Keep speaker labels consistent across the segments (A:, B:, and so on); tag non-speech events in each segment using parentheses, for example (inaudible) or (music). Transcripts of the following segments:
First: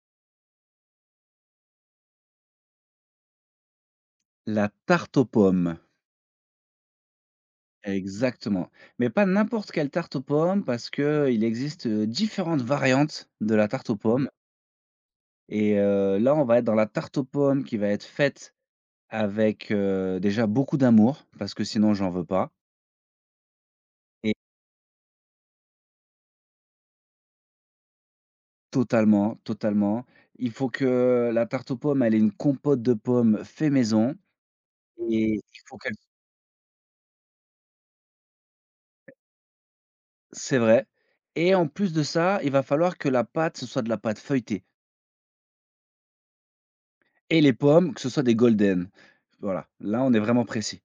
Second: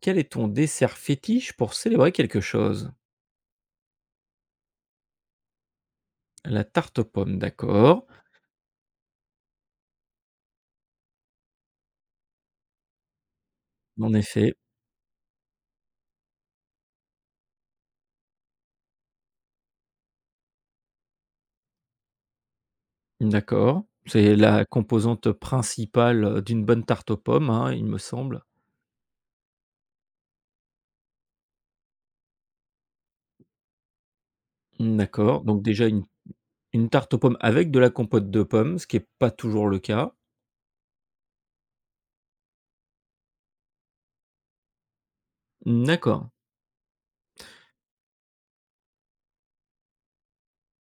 A: Quel est ton dessert fétiche pour célébrer quelque chose?
B: La tarte aux pommes,
A: La tarte aux pommes, d'accord.
B: exactement. Mais pas n'importe quelle tarte aux pommes parce que il existe, différentes variantes de la tarte aux
A: En
B: pommes
A: effet,
B: et là, on va être dans la tarte aux pommes qui va être faite avec, déjà beaucoup d'amour parce que sinon j'en veux pas
A: d'accord.
B: et
A: C'est la composante principale, d'une bonne tarte aux pommes, hein, il me semble.
B: totalement, totalement. Il faut que la tarte aux pommes, elle ait une compote de pommes fait maison.
A: Mmh,
B: Et
A: d'accord,
B: il
A: donc
B: faut
A: déjà
B: qu'elle
A: une tarte aux pommes avec de la compote de pommes, ce qui n'est pas toujours le cas.
B: C'est vrai. Et en plus de ça, il va falloir que la pâte, ce soit de la pâte feuilletée.
A: D'accord,
B: Et les pommes, que ce soit des golden. Voilà, là, on est vraiment précis.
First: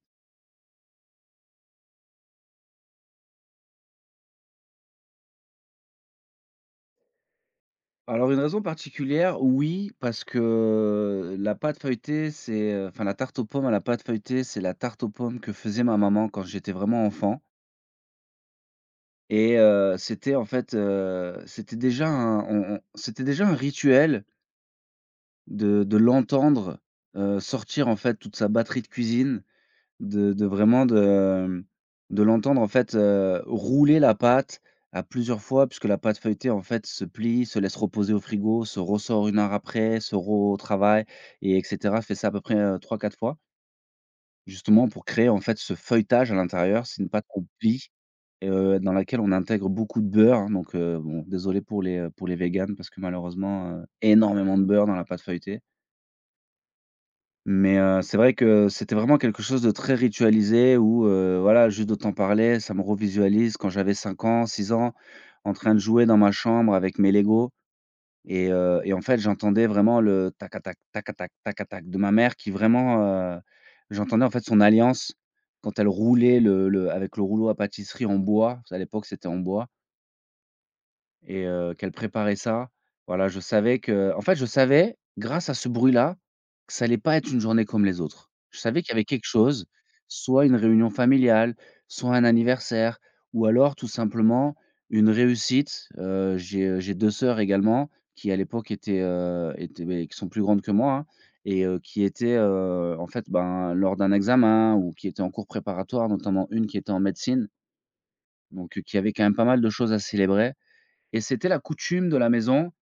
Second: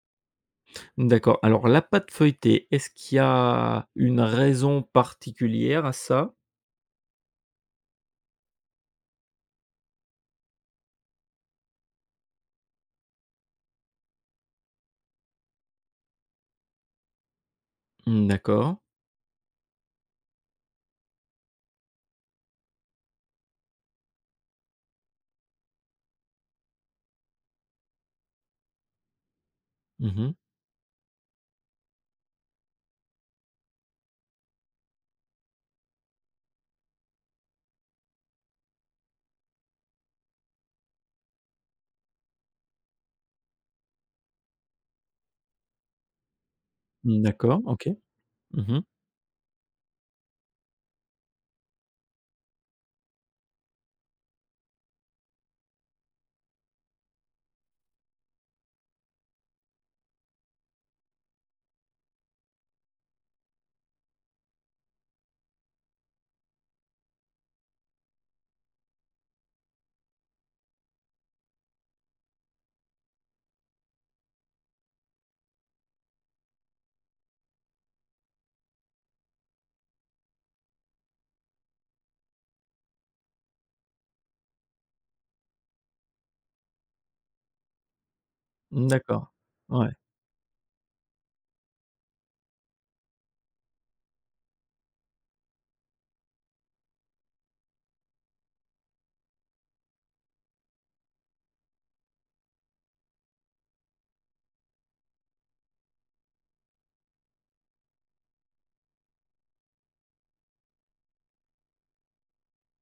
A: d'accord. Alors la pâte feuilletée, est-ce qu'il y a une raison particulière à ça?
B: Alors une raison particulière, oui, parce que la pâte feuilletée, c'est, enfin la tarte aux pommes à la pâte feuilletée, c'est la tarte aux pommes que faisait ma maman quand j'étais vraiment enfant
A: Mmh, d'accord.
B: et c'était en fait, c'était déjà un on c'était déjà un rituel de l'entendre, sortir en fait toute sa batterie de cuisine. De
A: Mmh.
B: de vraiment de, de l'entendre en fait, rouler la pâte à plusieurs fois puisque la pâte feuilletée en fait se plie, se laisse reposer au frigo, se ressort une heure après, se retravaille et etc. Fait ça à peu près, 3-4 fois, justement pour créer en fait ce feuilletage à l'intérieur. C'est une pâte qu'on
A: D'accord,
B: plie,
A: OK. Mmh.
B: dans laquelle on intègre beaucoup de beurre, hein, donc bon désolé pour les, véganes parce que malheureusement, énormément de beurre dans la pâte feuilletée. Mais c'est vrai que c'était vraiment quelque chose de très ritualisé où, voilà, juste de t'en parler, ça me revisualise quand j'avais 5 ans, 6 ans, en train de jouer dans ma chambre avec mes Lego et en fait, j'entendais vraiment le tac tac tac tac tac tac de ma mère qui vraiment, heu, j'entendais en fait son alliance quand elle roulait le avec le rouleau à pâtisserie en bois, à l'époque, c'était en bois et qu'elle préparait ça. Voilà, je savais que en fait, je savais, grâce à ce bruit-là, que ça allait pas être une journée comme les autres. Je savais qu'il y avait quelque
A: D'accord.
B: chose,
A: Ouais.
B: soit une réunion familiale, soit un anniversaire ou alors tout simplement une réussite. J'ai 2 sœurs également qui à l'époque étaient, qui sont plus grandes que moi, hein et qui étaient, en fait, ben, lors d'un examen ou qui étaient en cours préparatoire, notamment une qui était en médecine, donc qui avait quand même pas mal de choses à célébrer et c'était la coutume de la maison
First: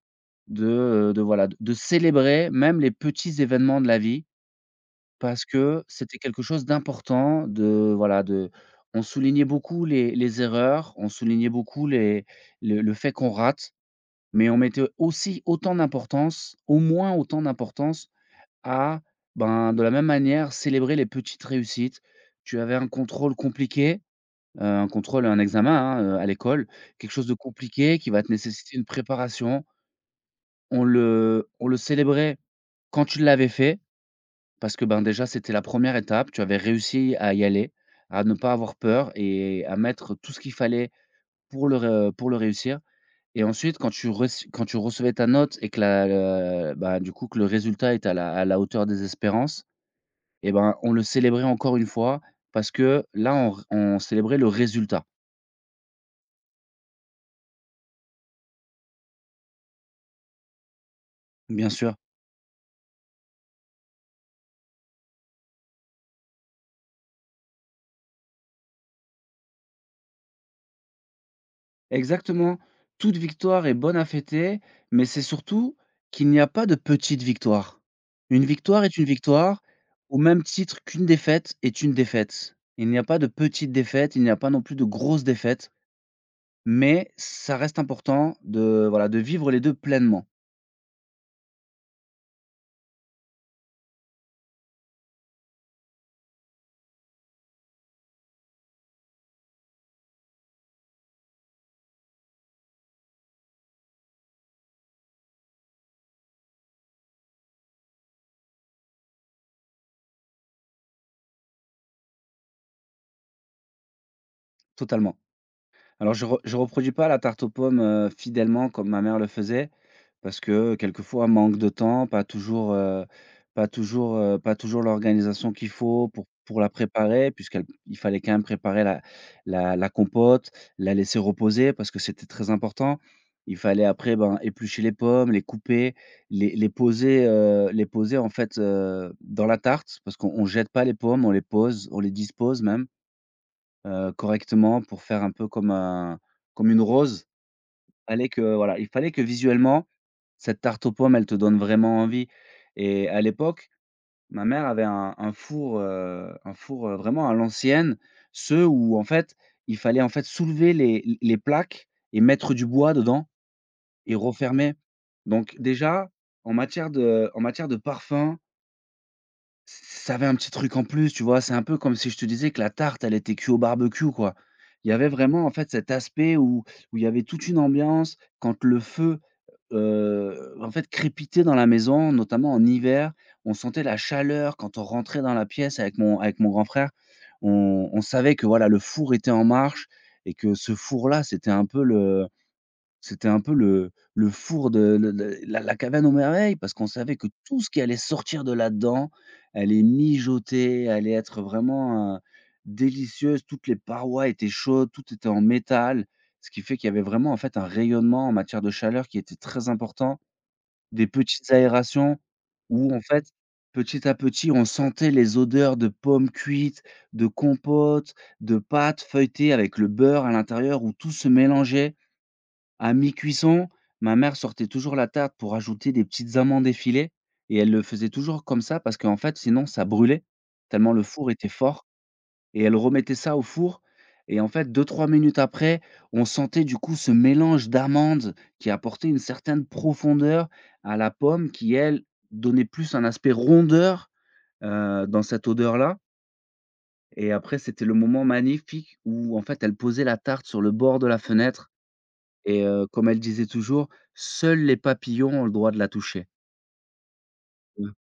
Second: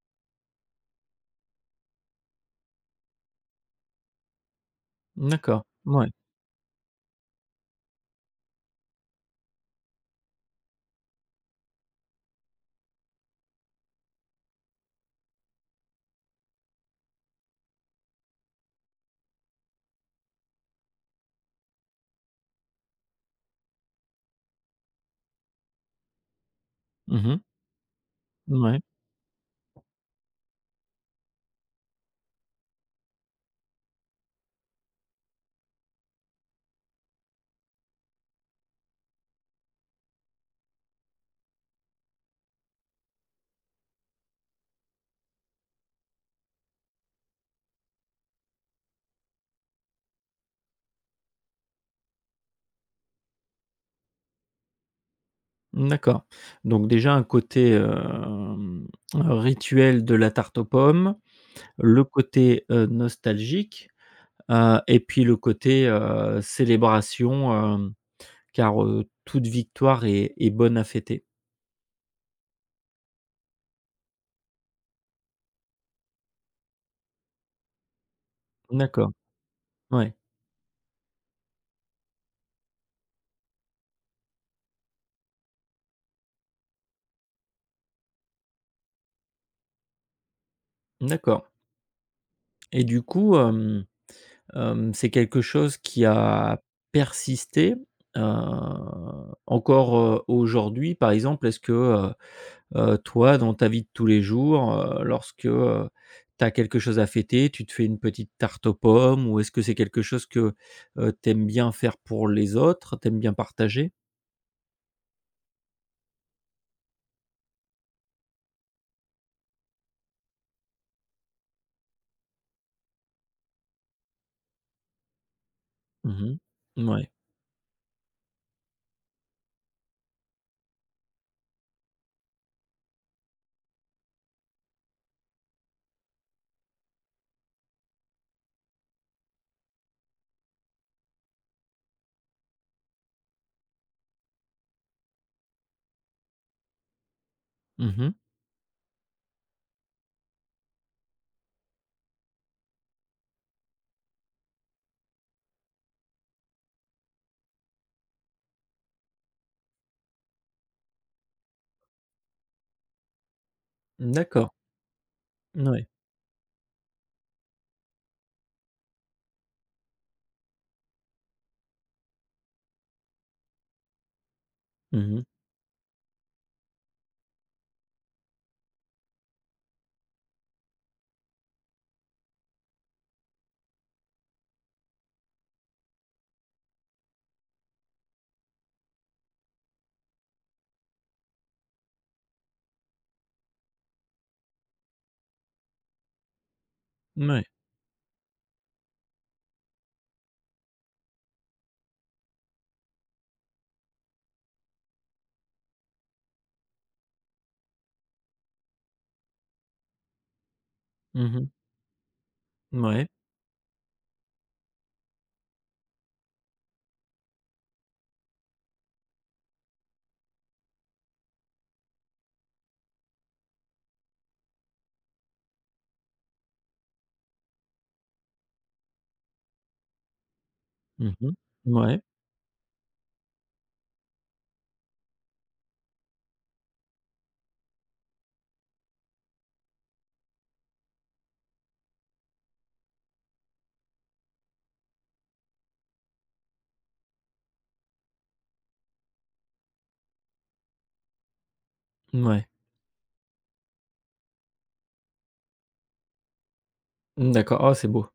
B: de, de voilà, de célébrer même les petits événements de la vie parce
A: D'accord.
B: que
A: Ouais.
B: c'était quelque chose d'important de voilà, de on soulignait beaucoup les erreurs, on soulignait beaucoup les le fait qu'on rate, mais on mettait aussi autant d'importance, au moins autant d'importance à, ben, de la même manière, célébrer les petites réussites. Tu avais un contrôle compliqué, un contrôle, un examen, hein, à l'école, quelque chose de
A: Mmh.
B: compliqué qui va te nécessiter
A: Ouais,
B: une préparation. On le célébrait quand tu l'avais fait parce que, ben, déjà, c'était la première étape. Tu avais réussi à y aller, à ne pas avoir peur et à mettre tout ce qu'il fallait pour le ré pour le réussir et ensuite quand tu rec quand tu recevais ta note et que la le bah, du coup, que le résultat était à la hauteur des espérances et ben, on le célébrait encore une fois parce que là, on célébrait le résultat.
A: d'accord. Donc déjà un côté, rituel de la tarte aux pommes,
B: Bien sûr.
A: le côté, nostalgique, et puis le côté, célébration, car, toute victoire est bonne à fêter.
B: Exactement. Toute victoire est bonne à fêter, mais c'est surtout qu'il n'y a pas de petite victoire. Une victoire est une
A: D'accord,
B: victoire,
A: ouais,
B: au même titre qu'une défaite est une défaite. Il n'y a pas de petite défaite, il n'y a pas non plus de grosse défaite, mais ça reste important de, voilà, de vivre les 2 pleinement,
A: d'accord et du coup, c'est quelque chose qui a persisté, heu, encore, aujourd'hui, par exemple? Est-ce que, toi, dans ta vie de tous les jours, lorsque, tu as quelque chose à fêter, tu te fais une petite tarte aux pommes ou est-ce que c'est quelque chose que, tu aimes bien faire pour les autres? Tu aimes bien partager?
B: totalement. Alors je re reproduis pas la tarte aux pommes, fidèlement comme ma mère le faisait. Parce que quelquefois manque de temps, pas toujours l'organisation qu'il faut
A: Mmh,
B: pour
A: mh.
B: la
A: Mouais.
B: préparer puisqu'il fallait quand même préparer la compote, la laisser reposer parce que c'était très important. Il fallait après, ben, éplucher les pommes, les couper, les poser en fait, dans la tarte parce qu'on on jette pas les pommes, on les pose, on les dispose même, correctement pour faire un peu comme une rose.
A: Mmh.
B: Fallait que voilà, il fallait que visuellement cette tarte aux pommes, elle te donne vraiment envie et à l'époque, ma mère avait un four, vraiment à l'ancienne, ceux où en fait, il fallait en fait soulever les plaques et mettre du bois dedans et
A: D'accord.
B: refermer. Donc
A: Ouais.
B: déjà, en matière de parfum, ç ça avait un petit truc en plus, tu vois? C'est un peu comme si je te disais que la tarte, elle était cuite au barbecue, quoi. Il y avait
A: Mmh.
B: vraiment en fait cet aspect où il y avait toute une ambiance quand le feu en fait, crépiter dans la maison, notamment en hiver. On sentait la chaleur quand on rentrait dans la pièce avec mon grand frère. On savait que, voilà, le four était en marche et que ce four-là, c'était un peu le four de le la la caverne aux merveilles parce qu'on savait que
A: Ouais.
B: tout ce qui allait sortir de là-dedans, allait mijoter, allait être vraiment, délicieuse. Toutes les parois étaient chaudes, tout était en métal, ce qui fait qu'il y avait vraiment, en fait, un rayonnement en matière de chaleur qui était très important. Des
A: Mouais. Ouais. Mh.
B: petites aérations où, en
A: Mouais.
B: fait, petit à petit, on sentait les odeurs de pommes cuites, de compotes, de pâtes feuilletées avec le beurre à l'intérieur où tout se mélangeait. À mi-cuisson, ma mère sortait toujours la tarte pour ajouter des petites amandes effilées et elle le faisait toujours comme ça parce qu'en fait, sinon ça brûlait tellement le four
A: Mmh.
B: était fort et elle remettait ça au four et en fait 2-3 minutes après, on sentait du coup ce mélange d'amandes qui apportait une certaine profondeur à la pomme qui, elle, donnait plus un aspect rondeur, dans cette odeur-là et après c'était le moment magnifique où en fait elle posait la tarte sur le bord de la fenêtre et comme elle disait toujours: «Seuls les papillons ont le droit de la toucher».
A: D'accord. Oh,
B: Tu
A: c'est beau.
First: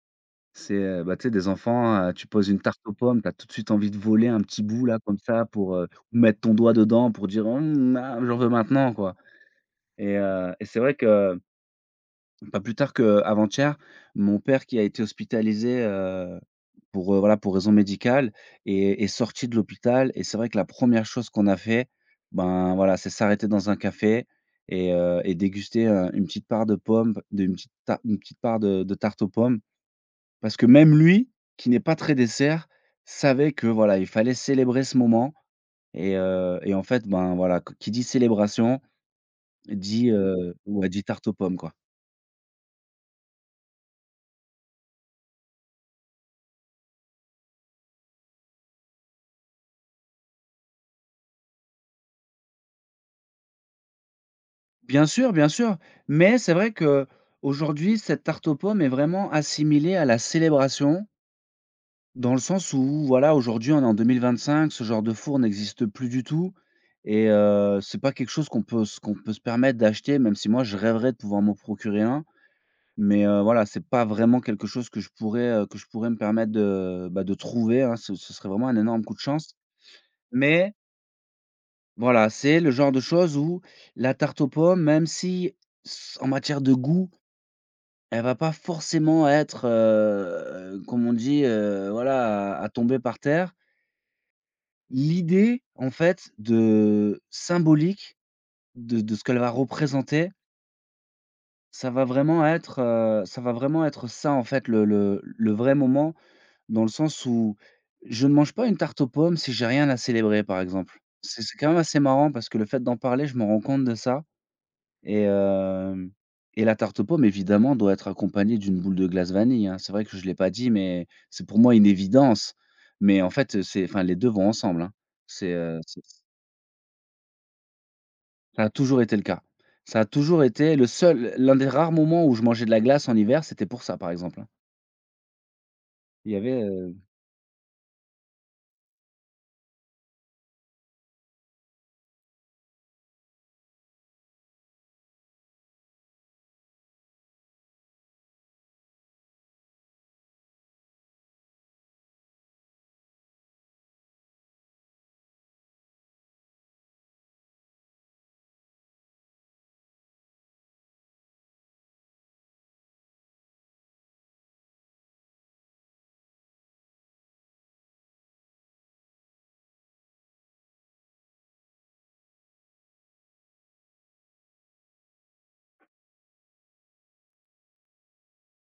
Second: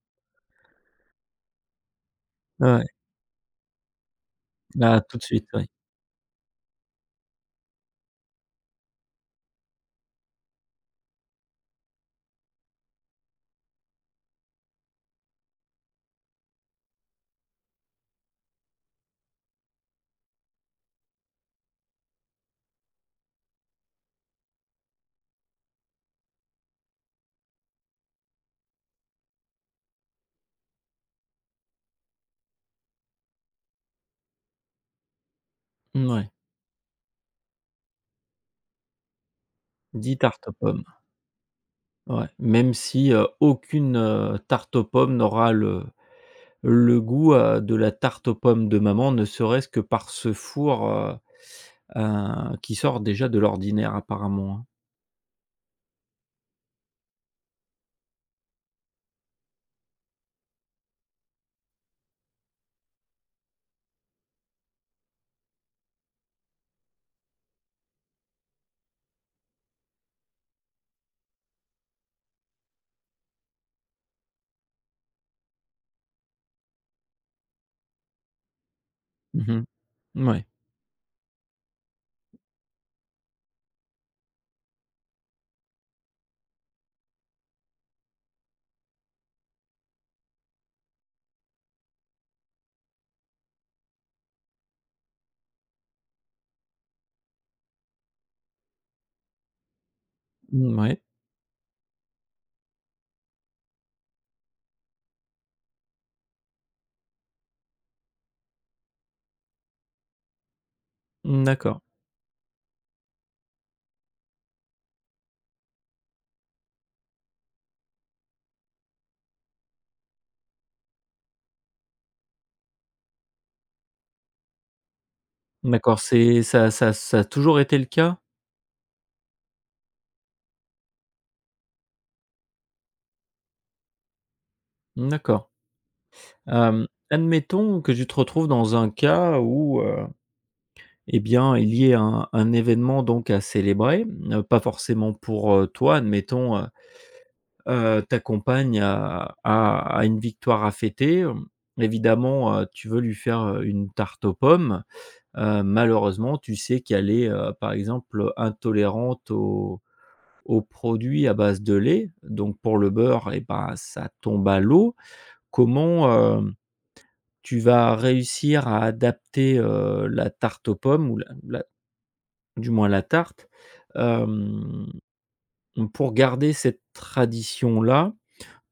B: C'est, bah, tu sais des enfants, tu poses une tarte
A: Ouais,
B: aux pommes, tu as tout de suite envie de voler un petit bout là
A: là, tout
B: comme
A: de
B: ça
A: suite, oui.
B: pour, mettre ton doigt dedans pour dire: «Mmh, ah, j'en veux maintenant» quoi. Et c'est vrai que pas plus tard qu'avant-hier, mon père qui a été hospitalisé, pour, voilà, pour raison médicale est sorti de l'hôpital et c'est vrai que la première chose qu'on a fait, ben, voilà, c'est s'arrêter dans un café et déguster, une petite part de pommes, de une petite ta une petite part de tarte aux pommes. Parce que même lui, qui n'est pas très dessert, savait que, voilà, il fallait célébrer ce moment
A: Mouais.
B: et en fait, ben, voilà, q qui dit célébration dit,
A: 10 tartes aux pommes.
B: ouais, dit tarte aux pommes, quoi.
A: Ouais. Même si, aucune, tarte aux pommes n'aura le le goût, de la tarte aux pommes de maman, ne serait-ce que par ce four, qui sort déjà de l'ordinaire apparemment, hein.
B: Bien sûr, mais c'est vrai que aujourd'hui, cette tarte aux pommes est vraiment assimilée à la célébration, dans le sens où, voilà, aujourd'hui, on est en 2025, ce genre de four n'existe plus du tout et c'est pas quelque chose qu'on peut se permettre d'acheter, même si moi, je rêverais de pouvoir m'en procurer un, mais voilà, c'est pas vraiment quelque chose que je pourrais me permettre de, bah, de trouver, hein, ce serait vraiment un énorme coup de
A: Mmh,
B: chance,
A: mh. Mouais.
B: mais voilà, c'est le genre de choses où la tarte aux pommes, même si s en matière de goût, elle va pas forcément être, comme on dit, voilà, à tomber par terre. L'idée, en fait, de symbolique de ce qu'elle va représenter, ça va vraiment être ça, en fait, le vrai moment, dans le sens où je ne mange pas une tarte aux pommes si j'ai rien à célébrer, par exemple. C'est quand même
A: D'accord.
B: assez marrant parce que le fait d'en parler, je me rends compte de ça. Et hem et la tarte aux pommes évidemment doit être accompagnée d'une boule de glace vanille, hein. C'est vrai que je ne l'ai pas dit, mais c'est pour moi une évidence. Mais en fait, c'est enfin les 2 vont ensemble, hein.
A: D'accord,
B: C'est
A: c'est ça ça a toujours été le cas?
B: ça a toujours été le cas. Ça a toujours été le seul l'un des rares moments où je mangeais de la glace en hiver, c'était pour ça, par exemple, hein.
A: D'accord.
B: Il y avait, heu
A: Admettons que tu te retrouves dans un cas où, eh bien, il y ait un événement donc à célébrer, pas forcément pour, toi, admettons, t'accompagne à une victoire à fêter. Évidemment, tu veux lui faire, une tarte aux pommes. Malheureusement, tu sais qu'elle est, par exemple, intolérante aux produits à base de lait, donc pour le beurre et ben, ça tombe à l'eau. Comment, tu vas réussir à adapter, la tarte aux pommes ou la du moins la tarte, hem, pour garder cette tradition-là,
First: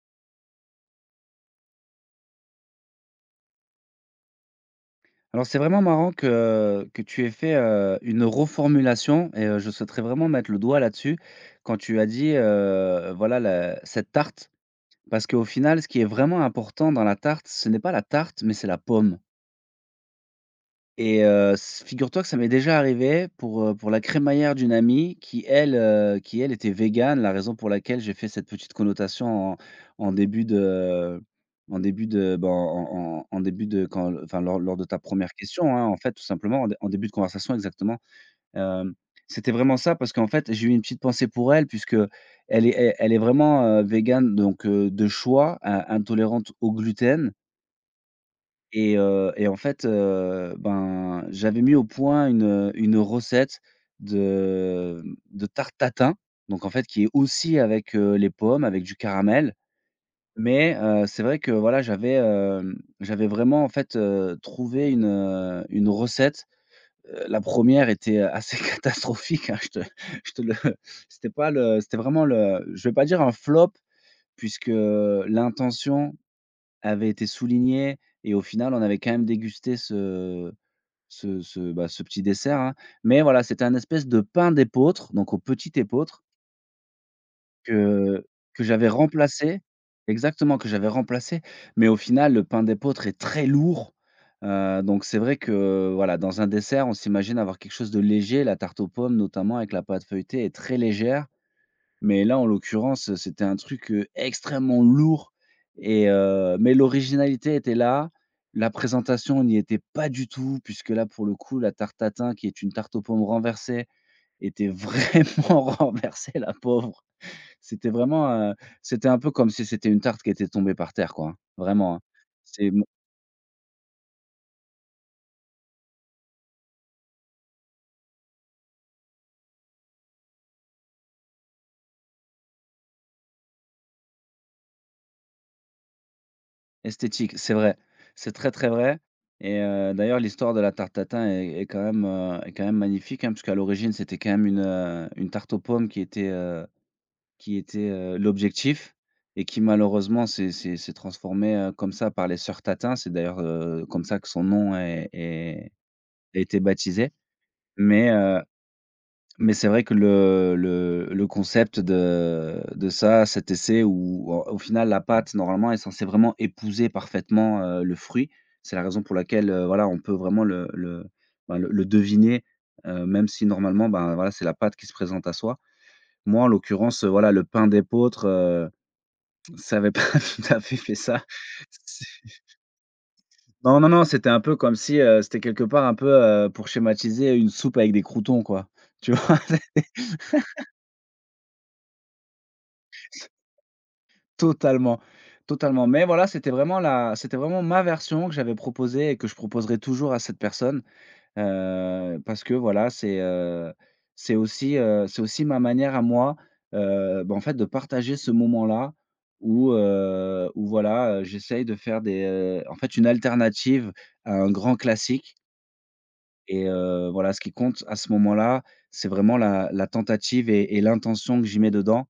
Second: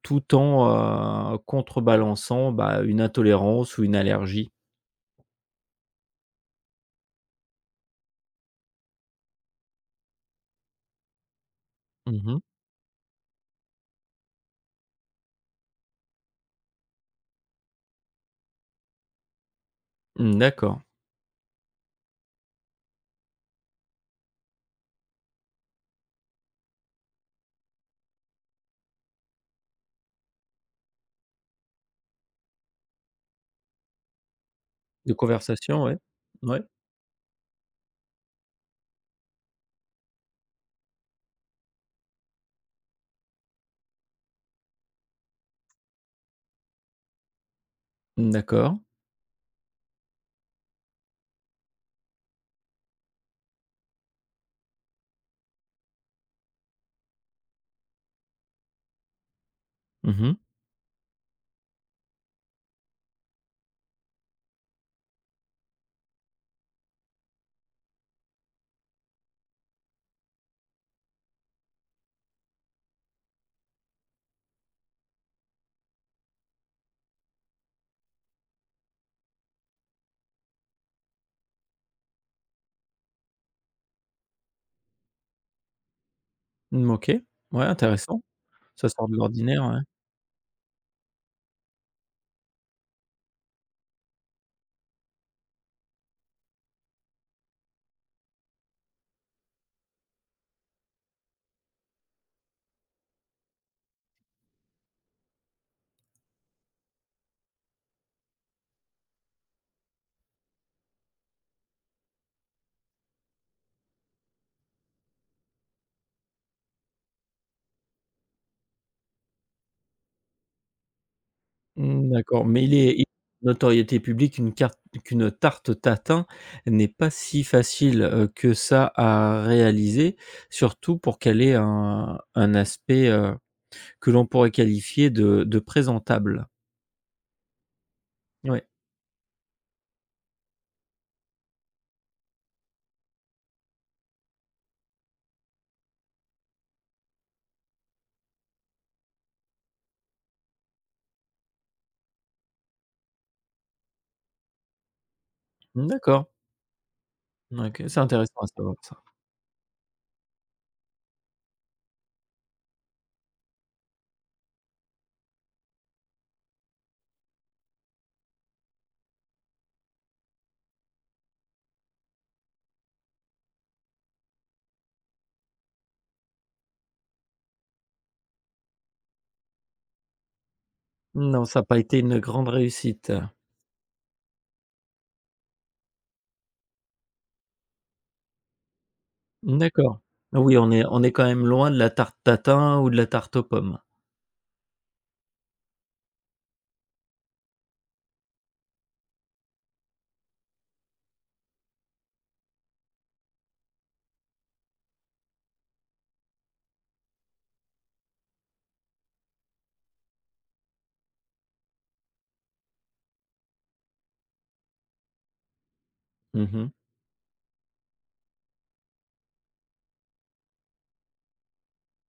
A: tout en, contrebalançant, bah, une intolérance ou une allergie.
B: alors c'est vraiment marrant que tu aies fait, une reformulation et je souhaiterais vraiment mettre le doigt là-dessus quand tu as
A: Mmh,
B: dit,
A: mh.
B: voilà la cette tarte. Parce qu'au final, ce qui est vraiment important dans la tarte, ce n'est pas la tarte, mais c'est la pomme.
A: Mmh, d'accord.
B: Et s figure-toi que ça m'est déjà arrivé pour la crémaillère d'une amie qui elle était végane, la raison pour laquelle j'ai fait cette petite connotation en en début de en début de, ben, en début de quand enfin, lors de ta
A: De
B: première question,
A: conversation,
B: hein, en
A: ouais.
B: fait, tout simplement
A: Ouais.
B: en début de conversation exactement. Hem, C'était vraiment ça parce qu'en fait, j'ai eu une petite pensée pour elle puisque elle est elle est vraiment, végane donc de choix, in intolérante au gluten
A: Mm, d'accord.
B: et en fait, ben, j'avais mis au point une recette de, de tarte tatin, donc en fait qui est aussi avec, les pommes, avec du caramel.
A: Mmh, mh.
B: Mais c'est vrai que voilà, j'avais, j'avais vraiment en fait, trouvé une recette. La première était assez (laughs) catastrophique, hein, je te le c'était pas le c'était vraiment le, je vais pas dire un flop, puisque l'intention avait été soulignée et au final, on avait quand même dégusté ce, bah, ce petit dessert, hein. Mais voilà, c'était un espèce de pain d'épeautre, donc au petit épeautre
A: Mmh, OK. Ouais, intéressant.
B: que
A: Ça
B: j'avais
A: sort de
B: remplacé.
A: l'ordinaire, ouais.
B: Exactement, que j'avais remplacé, mais au final, le pain d'épeautre est très lourd, donc c'est vrai que, voilà, dans un dessert, on s'imagine avoir quelque chose de léger. La tarte aux pommes, notamment avec la pâte feuilletée, est très légère, mais là, en l'occurrence, c'était un truc, extrêmement lourd et mais l'originalité était là. La présentation n'y était pas du tout, puisque là, pour le coup, la tarte tatin, qui est une tarte aux pommes renversée, était vraiment (laughs) renversée, la pauvre. C'était vraiment, c'était un peu comme si c'était une tarte qui était tombée par terre, quoi, hein. Vraiment, hein.
A: Mmh, d'accord, mais
B: C'est
A: il
B: m
A: est il notoriété publique, une carte qu'une tarte tatin n'est pas si facile, que ça à réaliser, surtout pour qu'elle ait un aspect, que l'on pourrait qualifier de présentable.
B: Esthétique, c'est vrai. C'est très,
A: Ouais.
B: très vrai et d'ailleurs l'histoire de la tarte tatin est quand même, est quand même magnifique, hein, puisqu'à l'origine c'était quand même une tarte aux pommes qui était, l'objectif et qui malheureusement s'est transformée, comme ça par les sœurs Tatin. C'est d'ailleurs, comme ça que son nom est est
A: Mmh, d'accord.
B: a été baptisé.
A: OK, c'est
B: Mais
A: intéressant à savoir ça.
B: mais c'est vrai que le concept de ça, cet essai où au final la pâte normalement est censée vraiment épouser parfaitement, le fruit. C'est la raison pour laquelle, voilà, on peut vraiment le, ben, le deviner, même si normalement, ben, voilà, c'est la pâte qui se présente à soi. Moi, en l'occurrence, voilà, le pain d'épeautre, (laughs) ça avait pas (laughs) tout à fait fait ça.
A: Non, ça a pas été
B: C'est
A: une grande réussite.
B: Non, non, non, c'était un peu comme si, c'était quelque part un peu, pour schématiser, une soupe avec des croutons, quoi, tu vois?
A: D'accord. Oui, on est quand même loin de la tarte tatin ou de la tarte aux pommes.
B: Totalement, totalement. Mais voilà, c'était vraiment la c'était vraiment ma version que j'avais proposée et que je proposerai toujours à cette personne, parce que voilà, c'est aussi ma manière à moi, bah, en fait, de partager ce moment-là où, où voilà, j'essaye de faire des, en fait, une alternative à un grand classique
A: Mmh,
B: et
A: mh.
B: voilà, ce qui compte à ce moment-là, c'est vraiment la tentative et l'intention que j'y mets dedans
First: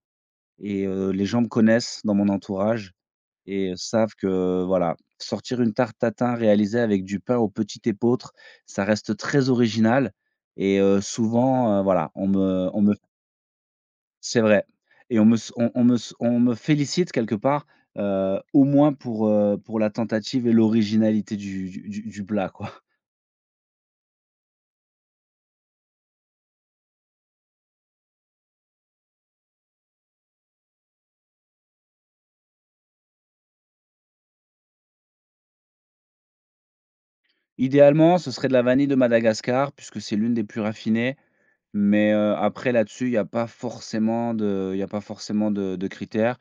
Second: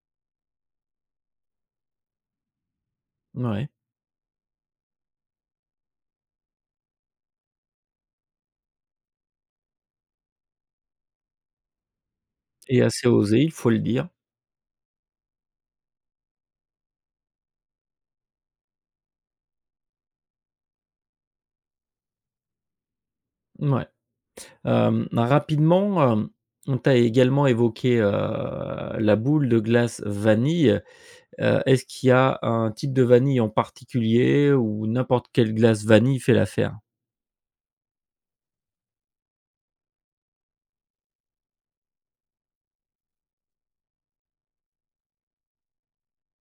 B: et les gens me connaissent dans mon entourage
A: Ouais
B: et savent que voilà, sortir une tarte tatin réalisée avec du pain au petit épeautre, ça reste très original et souvent, voilà, on me
A: et
B: on me
A: assez osé, il faut le dire.
B: c'est vrai et on me félicite quelque part, au moins pour la tentative et l'originalité du plat, quoi.
A: Mouais. Rapidement, on t'a également évoqué, la boule de glace vanille. Est-ce qu'il y a un type de vanille en particulier ou n'importe quelle glace vanille fait l'affaire?
B: Idéalement, ce serait de la vanille de Madagascar puisque c'est l'une des plus raffinées, mais après là-dessus, il y a pas forcément de critères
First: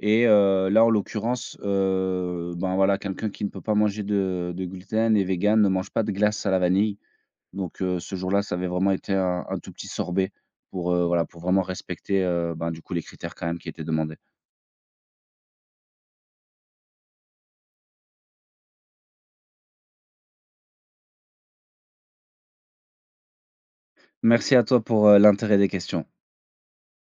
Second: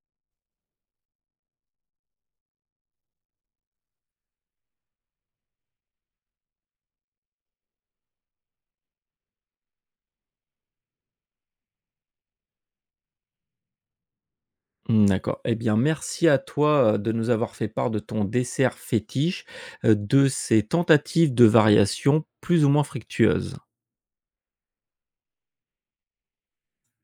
B: et là, en l'occurrence, ben, voilà, quelqu'un qui ne peut pas manger de gluten et vegan ne mange pas de glace à la vanille, donc ce jour-là, ça avait vraiment été un tout petit sorbet pour, voilà, pour vraiment respecter, ben, du coup, les critères quand même qui étaient demandés.
A: Mmh, d'accord. Eh bien, merci à toi, de nous avoir fait part de ton dessert fétiche, de ces tentatives de variations plus ou moins fructueuses.
B: Merci à toi pour, l'intérêt des questions.